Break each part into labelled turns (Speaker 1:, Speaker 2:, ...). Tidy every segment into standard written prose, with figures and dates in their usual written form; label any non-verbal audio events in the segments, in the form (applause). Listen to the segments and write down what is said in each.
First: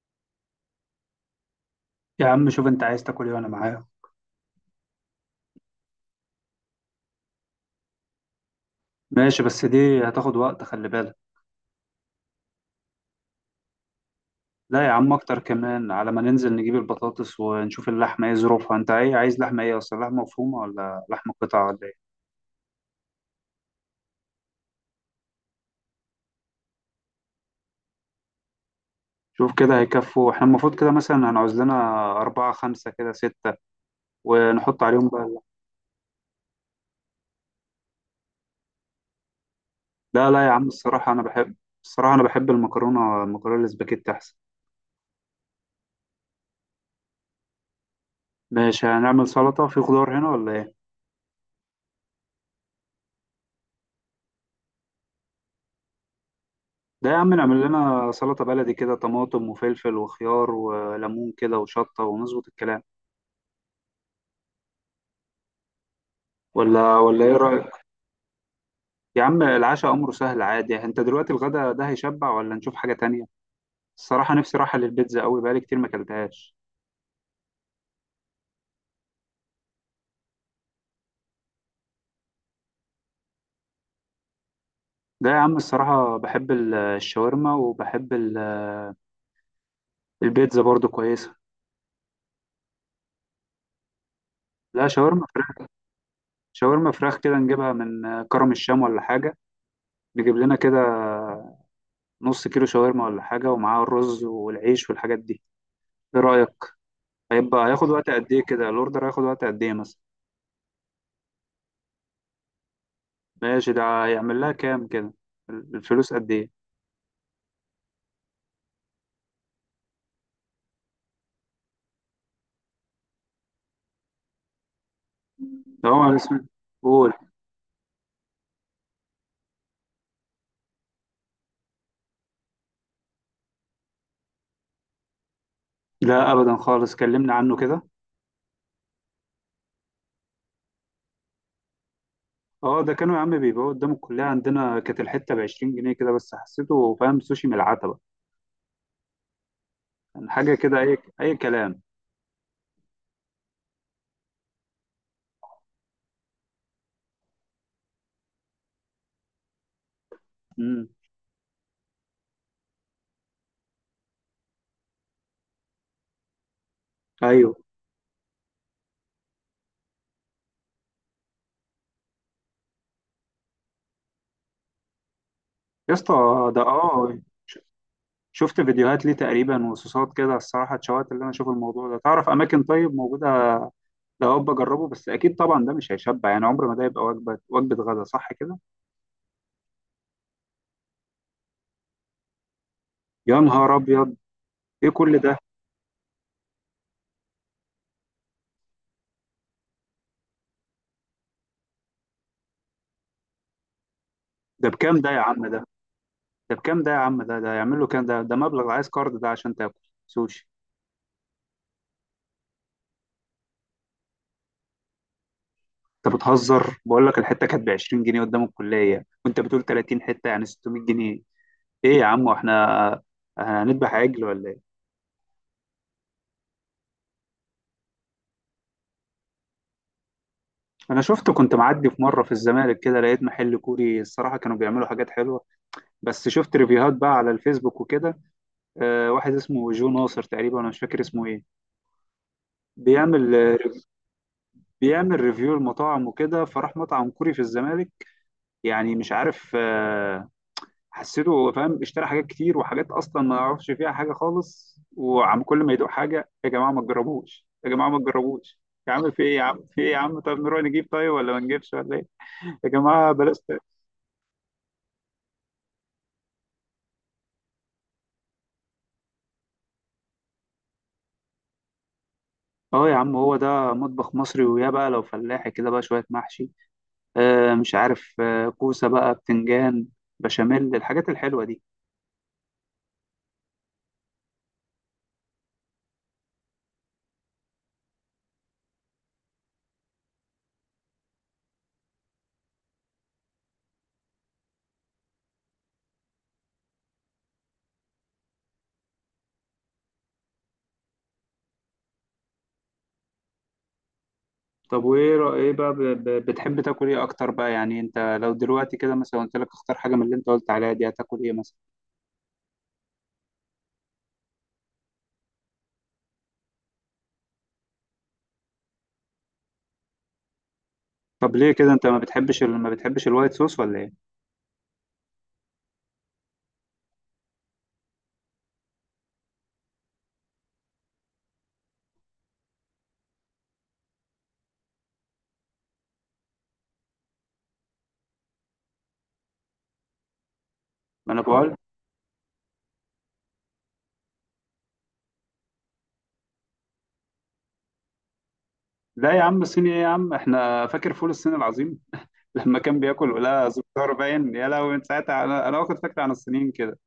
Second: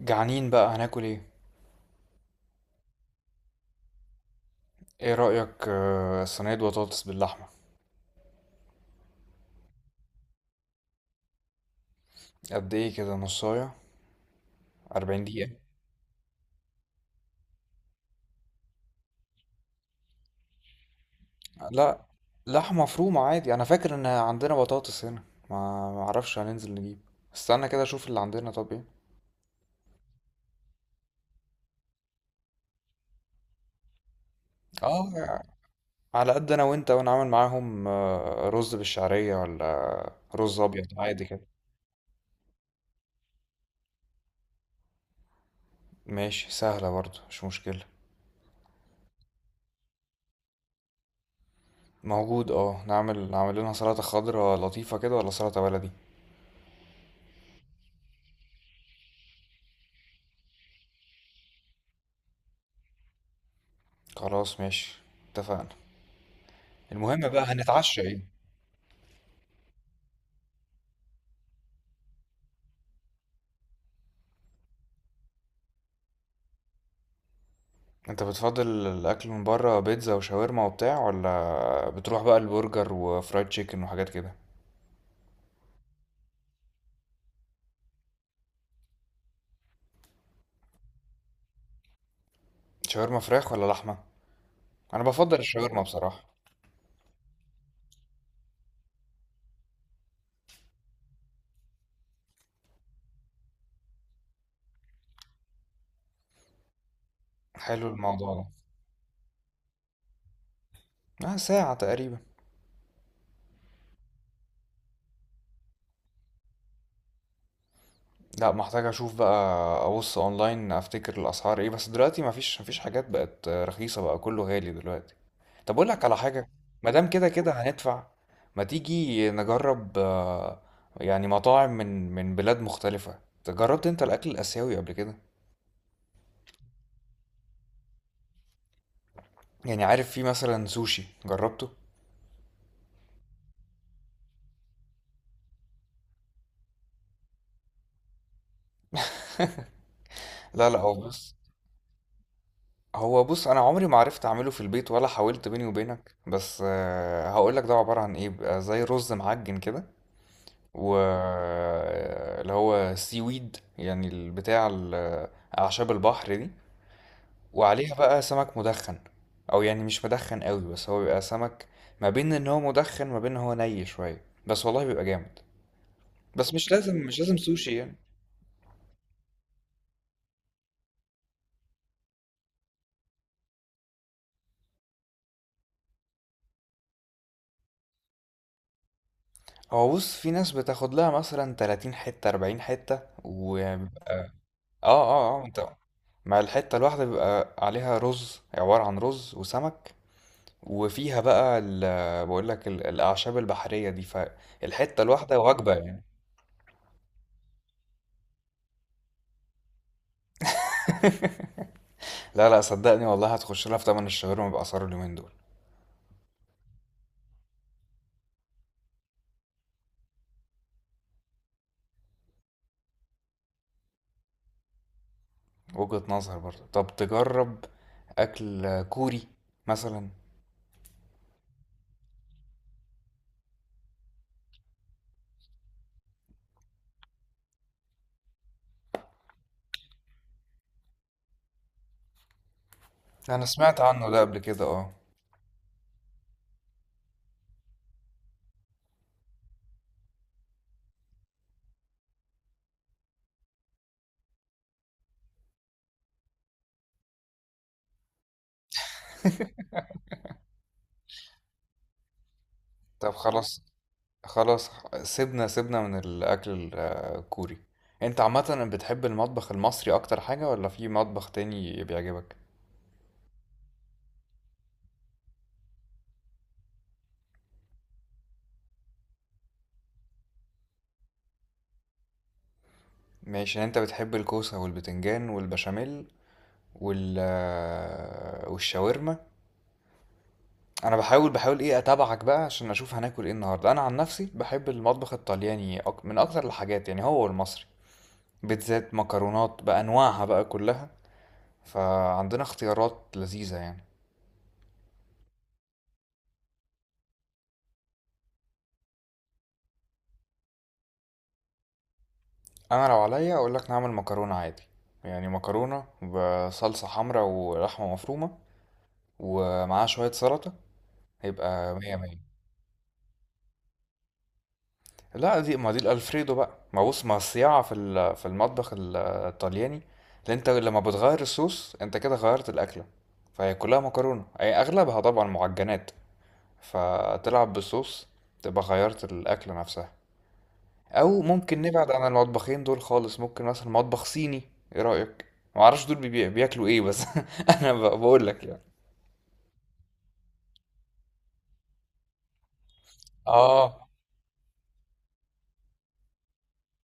Speaker 1: جعانين بقى، هناكل ايه؟
Speaker 2: يا عم شوف انت عايز تاكل ايه وانا معايا؟
Speaker 1: ايه رأيك؟ صينية بطاطس باللحمة.
Speaker 2: ماشي، بس دي هتاخد وقت، خلي بالك.
Speaker 1: قد ايه كده نصاية؟
Speaker 2: لا يا عم،
Speaker 1: 40
Speaker 2: اكتر
Speaker 1: دقيقة.
Speaker 2: كمان. على ما ننزل نجيب البطاطس ونشوف اللحمه ايه ظروفها. انت ايه عايز لحمه ايه اصلا؟ لحمه مفرومه ولا لحمه قطع ولا
Speaker 1: لا.
Speaker 2: ايه؟
Speaker 1: لحمة مفرومة عادي، انا فاكر ان عندنا بطاطس هنا. ما اعرفش، هننزل نجيب. استنى كده اشوف اللي عندنا. طب ايه؟
Speaker 2: شوف كده هيكفوا. احنا المفروض كده مثلا هنعوز لنا أربعة خمسة كده ستة، ونحط عليهم بقى اللحمة.
Speaker 1: اه. على قد انا وانت، وانا عامل معاهم رز بالشعرية ولا
Speaker 2: لا لا يا
Speaker 1: رز
Speaker 2: عم،
Speaker 1: ابيض
Speaker 2: الصراحة أنا
Speaker 1: عادي كده؟
Speaker 2: بحب الصراحة أنا بحب المكرونة، المكرونة الاسباجيتي أحسن.
Speaker 1: ماشي سهلة برضه، مش مشكلة.
Speaker 2: ماشي، هنعمل سلطة في خضار هنا ولا ايه؟
Speaker 1: موجود، اه. نعمل لنا سلطة خضراء لطيفة كده ولا سلطة بلدي؟
Speaker 2: ده يا عم نعمل لنا سلطة بلدي كده، طماطم وفلفل وخيار وليمون كده وشطة، ونظبط الكلام.
Speaker 1: خلاص ماشي. اتفقنا.
Speaker 2: ولا
Speaker 1: المهم
Speaker 2: ايه
Speaker 1: بقى،
Speaker 2: رأيك؟
Speaker 1: هنتعشى ايه؟
Speaker 2: يا عم العشاء أمره سهل عادي. انت دلوقتي الغدا ده هيشبع ولا نشوف حاجة تانية؟ الصراحة نفسي راحة للبيتزا قوي، بقالي كتير ما اكلتهاش.
Speaker 1: انت بتفضل الاكل من بره، بيتزا وشاورما وبتاع، ولا بتروح بقى البرجر وفرايد تشيكن وحاجات كده؟
Speaker 2: ده يا عم الصراحة بحب الشاورما، وبحب البيتزا برضو كويسة.
Speaker 1: شاورما فراخ ولا لحمه؟
Speaker 2: لا،
Speaker 1: انا
Speaker 2: شاورما
Speaker 1: بفضل
Speaker 2: فراخ.
Speaker 1: الشاورما بصراحه.
Speaker 2: شاورما فراخ كده نجيبها من كرم الشام ولا حاجة، نجيب لنا كده نص كيلو شاورما ولا حاجة، ومعاه الرز والعيش والحاجات دي. ايه رأيك؟ هيبقى
Speaker 1: حلو
Speaker 2: هياخد وقت قد
Speaker 1: الموضوع
Speaker 2: ايه
Speaker 1: ده.
Speaker 2: كده؟ الاوردر هياخد وقت قد ايه مثلا؟
Speaker 1: اه، ساعه تقريبا.
Speaker 2: ماشي، ده هيعمل لها كام كده؟ الفلوس قد ايه؟
Speaker 1: لا، محتاج اشوف بقى. ابص اونلاين افتكر الاسعار ايه، بس دلوقتي مفيش حاجات بقت رخيصه، بقى كله غالي دلوقتي. طب اقول
Speaker 2: ده هو
Speaker 1: لك على
Speaker 2: اسمه.
Speaker 1: حاجه. ما دام
Speaker 2: قول.
Speaker 1: كده كده هندفع. ما تيجي نجرب يعني مطاعم من بلاد مختلفه. جربت انت الاكل الاسيوي قبل كده؟
Speaker 2: لا ابدا خالص، كلمنا عنه كده.
Speaker 1: يعني عارف، في مثلا سوشي، جربته؟
Speaker 2: اه، ده كانوا يا عم بيبيعوه قدام الكليه عندنا، كانت الحته ب 20 جنيه كده، بس حسيته فاهم سوشي من العتبه، يعني حاجه
Speaker 1: لا
Speaker 2: كده
Speaker 1: لا، هو
Speaker 2: اي اي
Speaker 1: بص
Speaker 2: كلام.
Speaker 1: هو بص انا عمري ما عرفت اعمله في البيت ولا حاولت بيني وبينك، بس هقول لك ده عباره عن ايه. بيبقى زي رز معجن كده،
Speaker 2: امم
Speaker 1: و اللي هو سي ويد يعني البتاع اعشاب البحر دي،
Speaker 2: ايوه.
Speaker 1: وعليها بقى سمك مدخن. او يعني مش مدخن قوي، بس هو بيبقى سمك ما بين ان هو مدخن ما بين ان هو ني شويه، بس والله بيبقى جامد.
Speaker 2: يا اسطى.
Speaker 1: بس
Speaker 2: ده
Speaker 1: مش لازم
Speaker 2: اه
Speaker 1: مش لازم
Speaker 2: ش-
Speaker 1: سوشي يعني.
Speaker 2: شفت فيديوهات ليه تقريبا وصوصات كده، الصراحه اتشوقت اللي انا اشوف الموضوع ده. تعرف اماكن طيب موجوده؟ لا هو بجربه، بس اكيد طبعا ده مش هيشبع، يعني عمر ما ده يبقى وجبه، وجبه غدا صح كده.
Speaker 1: هو بص، في ناس بتاخد لها مثلا 30 حته 40 حته.
Speaker 2: يا
Speaker 1: و
Speaker 2: نهار
Speaker 1: اه
Speaker 2: ابيض، ايه كل ده؟
Speaker 1: اه، اه، انت مع الحته الواحده بيبقى عليها رز، عباره عن رز وسمك. وفيها بقى بقول لك الاعشاب البحريه دي،
Speaker 2: ده بكام
Speaker 1: فالحته
Speaker 2: ده يا
Speaker 1: الواحده
Speaker 2: عم ده؟
Speaker 1: وجبه يعني.
Speaker 2: ده بكام ده يا عم ده؟ ده يعمل له كام ده؟ ده مبلغ عايز كارد ده عشان تاكل سوشي.
Speaker 1: لا لا، صدقني والله هتخش لها في تمن الشاورما باسعار اليومين دول.
Speaker 2: انت بتهزر، بقول لك الحته كانت ب 20 جنيه قدام الكليه وانت بتقول 30 حته، يعني 600 جنيه. ايه يا عم، واحنا هنذبح عجل ولا ايه؟
Speaker 1: وجهة نظر برضه، طب تجرب أكل كوري مثلا.
Speaker 2: انا شفت كنت معدي في مره في الزمالك كده، لقيت محل كوري، الصراحه كانوا بيعملوا حاجات حلوه. بس شفت ريفيوهات بقى على الفيسبوك وكده، واحد اسمه جو ناصر تقريبا، انا مش فاكر اسمه ايه. بيعمل
Speaker 1: أنا
Speaker 2: آه،
Speaker 1: سمعت عنه ده قبل كده، اه.
Speaker 2: بيعمل ريفيو المطاعم وكده، فراح مطعم كوري في الزمالك. يعني مش عارف، حسيته فاهم اشترى حاجات كتير وحاجات اصلا ما يعرفش فيها حاجه خالص، وعم كل ما يدوق حاجه: يا جماعه ما تجربوش، يا جماعه ما تجربوش. يا عم في ايه يا عم، في ايه يا عم؟ طب نروح نجيب طيب، ولا ما نجيبش ولا ايه؟ يا
Speaker 1: طب
Speaker 2: جماعه بلاش
Speaker 1: خلاص. خلاص. سيبنا من الأكل الكوري. أنت عامة بتحب المطبخ المصري أكتر حاجة، ولا في مطبخ تاني بيعجبك؟
Speaker 2: اه يا عم، هو ده مطبخ مصري، ويا بقى لو فلاحي كده بقى شويه محشي، مش عارف، كوسة بقى، بتنجان، بشاميل، الحاجات الحلوة دي.
Speaker 1: ماشي، يعني أنت بتحب الكوسة والبتنجان والبشاميل والشاورما. أنا بحاول إيه أتابعك بقى عشان أشوف هناكل إيه النهاردة. أنا عن نفسي بحب المطبخ الطلياني، من أكتر الحاجات يعني هو المصري. بيتزات، مكرونات بأنواعها بقى كلها. فعندنا اختيارات لذيذة يعني.
Speaker 2: طب وإيه إيه بقى بتحب تاكل إيه أكتر بقى؟ يعني أنت لو دلوقتي كده مثلا قلت لك اختار حاجة من اللي أنت قلت عليها دي، هتاكل إيه مثلا؟
Speaker 1: أنا لو عليا أقول لك نعمل مكرونة عادي، يعني مكرونة بصلصة حمراء ولحمة مفرومة، ومعاها شوية سلطة.
Speaker 2: طب ليه كده
Speaker 1: هيبقى
Speaker 2: أنت
Speaker 1: مية مية.
Speaker 2: ما بتحبش الوايت صوص ولا إيه؟
Speaker 1: لا دي، ما دي الألفريدو بقى، ما بص، ما الصياعة في في المطبخ الطلياني اللي انت لما بتغير الصوص انت كده غيرت الأكلة. فهي كلها مكرونة، أي أغلبها طبعا معجنات، فتلعب بالصوص تبقى غيرت الأكلة نفسها.
Speaker 2: ما أنا
Speaker 1: او
Speaker 2: بقول.
Speaker 1: ممكن نبعد عن المطبخين دول خالص، ممكن مثلا مطبخ صيني. ايه رأيك؟ ما اعرفش دول بياكلوا ايه بس (laughs) انا بقول لك يعني.
Speaker 2: لا يا عم، الصيني إيه يا عم؟ إحنا فاكر فول الصين العظيم. (laughs) لما كان بياكل ولا
Speaker 1: اه،
Speaker 2: زفار باين، يا لهوي، من ساعتها أنا واخد فكرة عن الصينيين كده.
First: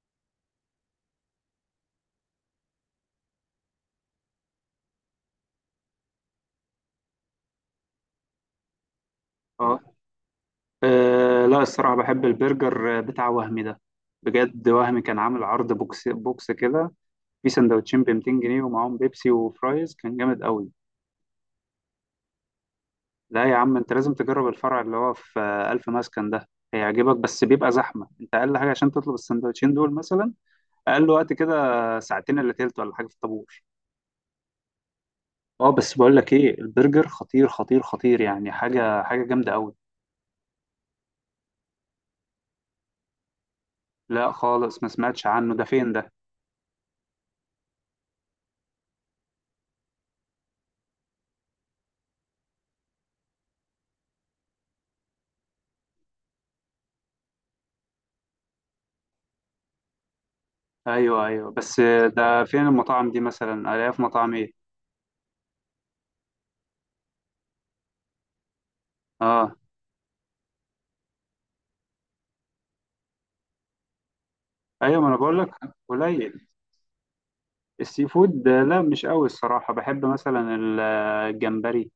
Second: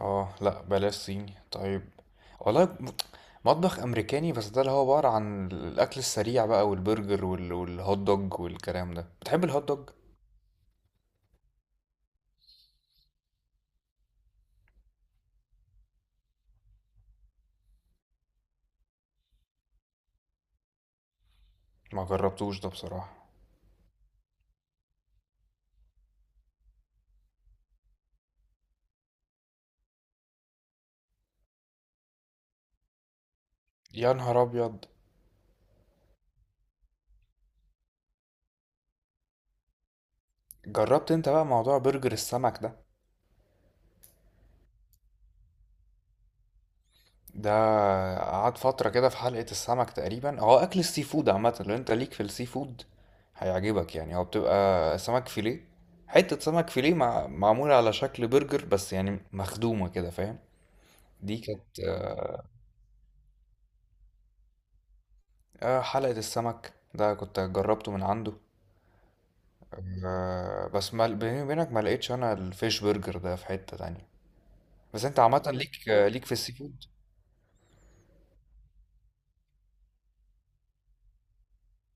Speaker 1: اه، لا بلاش صيني طيب. والله مطبخ امريكاني، بس ده اللي هو عبارة عن الاكل السريع بقى، والبرجر والهوت دوج والكلام ده. بتحب الهوت
Speaker 2: أه،
Speaker 1: دوج؟
Speaker 2: لا الصراحة بحب البرجر بتاع وهمي ده، بجد. وهمي كان عامل عرض بوكس بوكس كده، في سندوتشين ب 200 جنيه ومعاهم بيبسي وفرايز، كان جامد قوي.
Speaker 1: ما جربتوش ده بصراحة.
Speaker 2: لا يا عم، انت لازم تجرب الفرع اللي هو في ألف مسكن ده. هيعجبك، بس بيبقى زحمة. انت أقل حاجة عشان تطلب السندوتشين دول مثلا، أقل وقت كده، ساعتين إلا تلت ولا حاجة في الطابور.
Speaker 1: يا نهار ابيض.
Speaker 2: اه بس بقول لك ايه، البرجر خطير خطير خطير، يعني حاجة جامدة قوي.
Speaker 1: جربت انت بقى موضوع برجر السمك ده؟
Speaker 2: لا خالص، ما سمعتش عنه. ده فين ده؟
Speaker 1: ده قعد فترة كده في حلقة السمك تقريبا. هو أكل السي فود عامة، لو أنت ليك في السي فود هيعجبك. يعني هو بتبقى سمك فيليه، حتة سمك فيليه معمولة على شكل برجر، بس يعني مخدومة كده فاهم؟
Speaker 2: ايوه
Speaker 1: دي
Speaker 2: ايوه،
Speaker 1: كانت
Speaker 2: بس (laughs) ده فين المطاعم دي مثلا؟ الاقيها في مطاعم ايه؟
Speaker 1: حلقة السمك ده كنت جربته من عنده.
Speaker 2: اه
Speaker 1: بس ما... بيني وبينك ما لقيتش أنا الفيش برجر ده في حتة تانية.
Speaker 2: ايوه،
Speaker 1: بس
Speaker 2: ما انا
Speaker 1: انت
Speaker 2: بقول
Speaker 1: عامة
Speaker 2: لك.
Speaker 1: ليك ليك في
Speaker 2: قليل.
Speaker 1: السي فود.
Speaker 2: السي فود لا مش قوي. الصراحة بحب مثلا الجمبري،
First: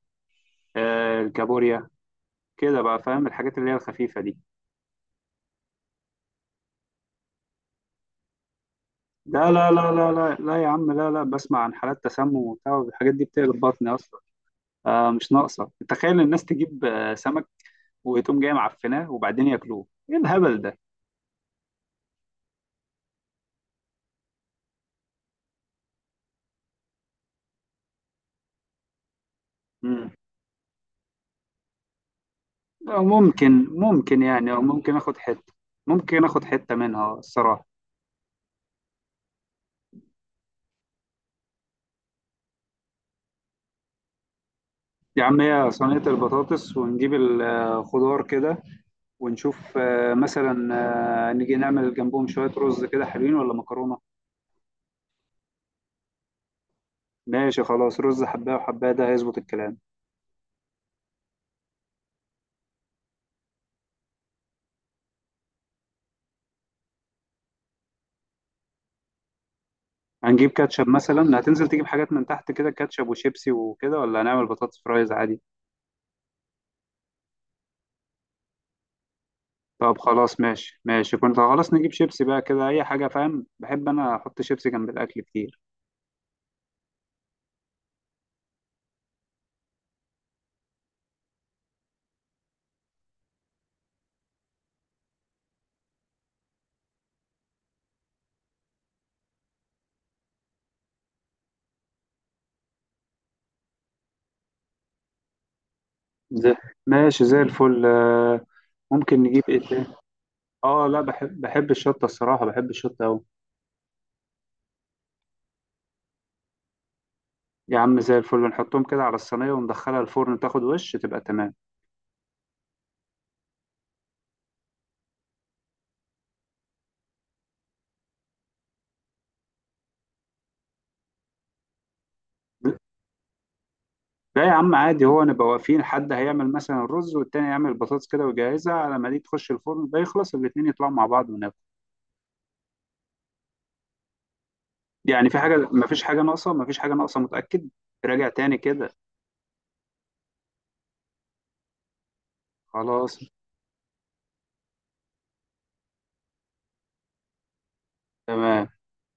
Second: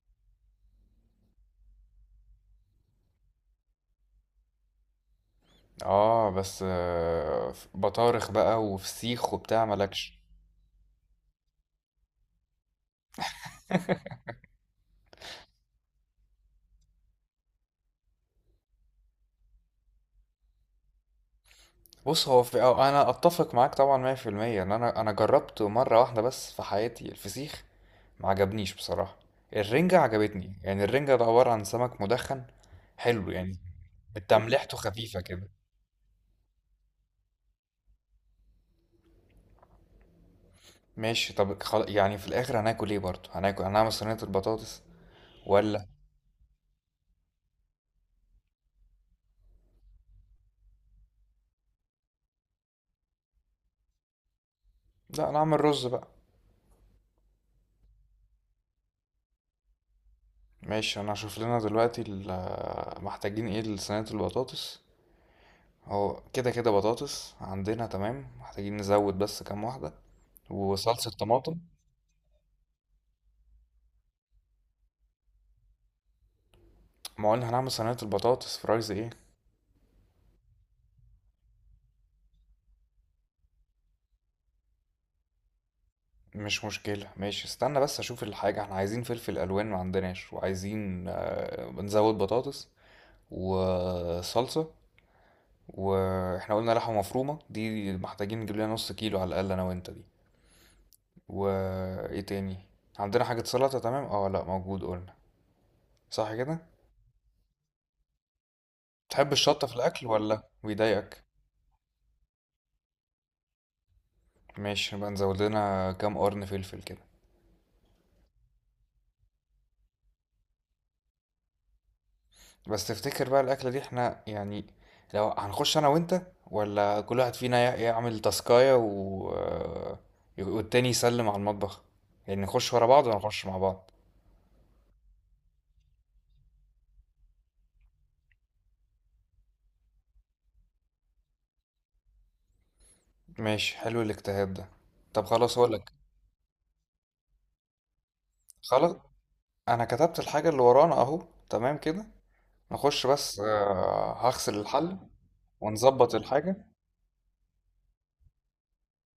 Speaker 2: الكابوريا، كده بقى فاهم، الحاجات اللي هي الخفيفة دي.
Speaker 1: اه بس في بطارخ بقى وفسيخ
Speaker 2: لا
Speaker 1: وبتاع
Speaker 2: لا لا لا
Speaker 1: مالكش.
Speaker 2: لا لا يا عم، لا لا، بسمع عن حالات تسمم وبتاع، الحاجات دي بتقلب بطني أصلا. آه مش ناقصة، تخيل الناس تجيب سمك، وتقوم جاي معفناه وبعدين ياكلوه، ايه الهبل ده؟
Speaker 1: بص، هو في، أو انا اتفق معاك طبعا 100%، ان انا جربته مره واحده بس في حياتي الفسيخ، ما عجبنيش بصراحه. الرنجه
Speaker 2: مم.
Speaker 1: عجبتني، يعني الرنجه ده عباره عن سمك مدخن، حلو يعني،
Speaker 2: ممكن يعني، أو
Speaker 1: تملحته
Speaker 2: ممكن اخد
Speaker 1: خفيفه كده.
Speaker 2: حتة، ممكن اخد حتة منها الصراحة.
Speaker 1: ماشي، طب يعني في الاخر هناكل ايه؟ برضه هناكل، هنعمل صينيه البطاطس
Speaker 2: يا عم هي
Speaker 1: ولا؟
Speaker 2: صينية البطاطس ونجيب الخضار كده، ونشوف مثلا، نيجي نعمل جنبهم شوية رز كده حلوين ولا مكرونة.
Speaker 1: لا، نعمل رز بقى.
Speaker 2: ماشي خلاص، رز حباية وحباية، ده هيظبط الكلام.
Speaker 1: ماشي، انا هشوف لنا دلوقتي محتاجين ايه لصينيه البطاطس. هو كده كده بطاطس عندنا، تمام. محتاجين نزود بس كام واحده،
Speaker 2: هنجيب كاتشب
Speaker 1: وصلصه
Speaker 2: مثلا؟
Speaker 1: طماطم.
Speaker 2: هتنزل تجيب حاجات من تحت كده، كاتشب وشيبسي وكده، ولا هنعمل بطاطس فرايز عادي؟
Speaker 1: ما قلنا هنعمل صينية البطاطس فرايز ايه.
Speaker 2: طب خلاص ماشي، كنت خلاص نجيب شيبسي بقى كده أي حاجة، فاهم، بحب أنا أحط شيبسي جنب الأكل كتير.
Speaker 1: مش مشكلة ماشي. استنى بس اشوف الحاجة. احنا عايزين فلفل الوان ما عندناش، وعايزين نزود بطاطس وصلصة. واحنا قلنا لحمة مفرومة دي، محتاجين نجيب لنا نص كيلو على الاقل انا وانت دي. وايه تاني؟ عندنا حاجة سلطة؟ تمام، اه، لا موجود قلنا. صح
Speaker 2: زي.
Speaker 1: كده.
Speaker 2: ماشي زي الفل. ممكن
Speaker 1: تحب
Speaker 2: نجيب إيه
Speaker 1: الشطة في
Speaker 2: تاني؟
Speaker 1: الاكل ولا
Speaker 2: آه لا،
Speaker 1: بيضايقك؟
Speaker 2: بحب الشطة، الصراحة بحب الشطة أوي.
Speaker 1: ماشي، نبقى نزود لنا كام قرن فلفل كده.
Speaker 2: يا عم زي الفل، نحطهم كده على الصينية وندخلها الفرن، تاخد وش تبقى تمام.
Speaker 1: بس تفتكر بقى الأكلة دي احنا يعني، لو هنخش أنا وأنت، ولا كل واحد فينا يعمل تاسكاية و... آه، والتاني يسلم على المطبخ؟ يعني نخش ورا بعض ولا نخش مع بعض؟
Speaker 2: لا يا عم عادي، هو نبقى واقفين، حد هيعمل مثلا الرز والتاني يعمل البطاطس كده ويجهزها، على ما دي تخش الفرن ده يخلص الاتنين، يطلعوا مع بعض وناكل.
Speaker 1: ماشي، حلو الاجتهاد ده. طب
Speaker 2: يعني في حاجة؟
Speaker 1: خلاص هقولك.
Speaker 2: مفيش حاجة ناقصة، مفيش حاجة ناقصة متأكد. راجع تاني كده.
Speaker 1: خلاص. أنا كتبت الحاجة اللي ورانا أهو. تمام كده. نخش
Speaker 2: خلاص.
Speaker 1: بس هغسل الحل ونظبط الحاجة.
Speaker 2: تمام.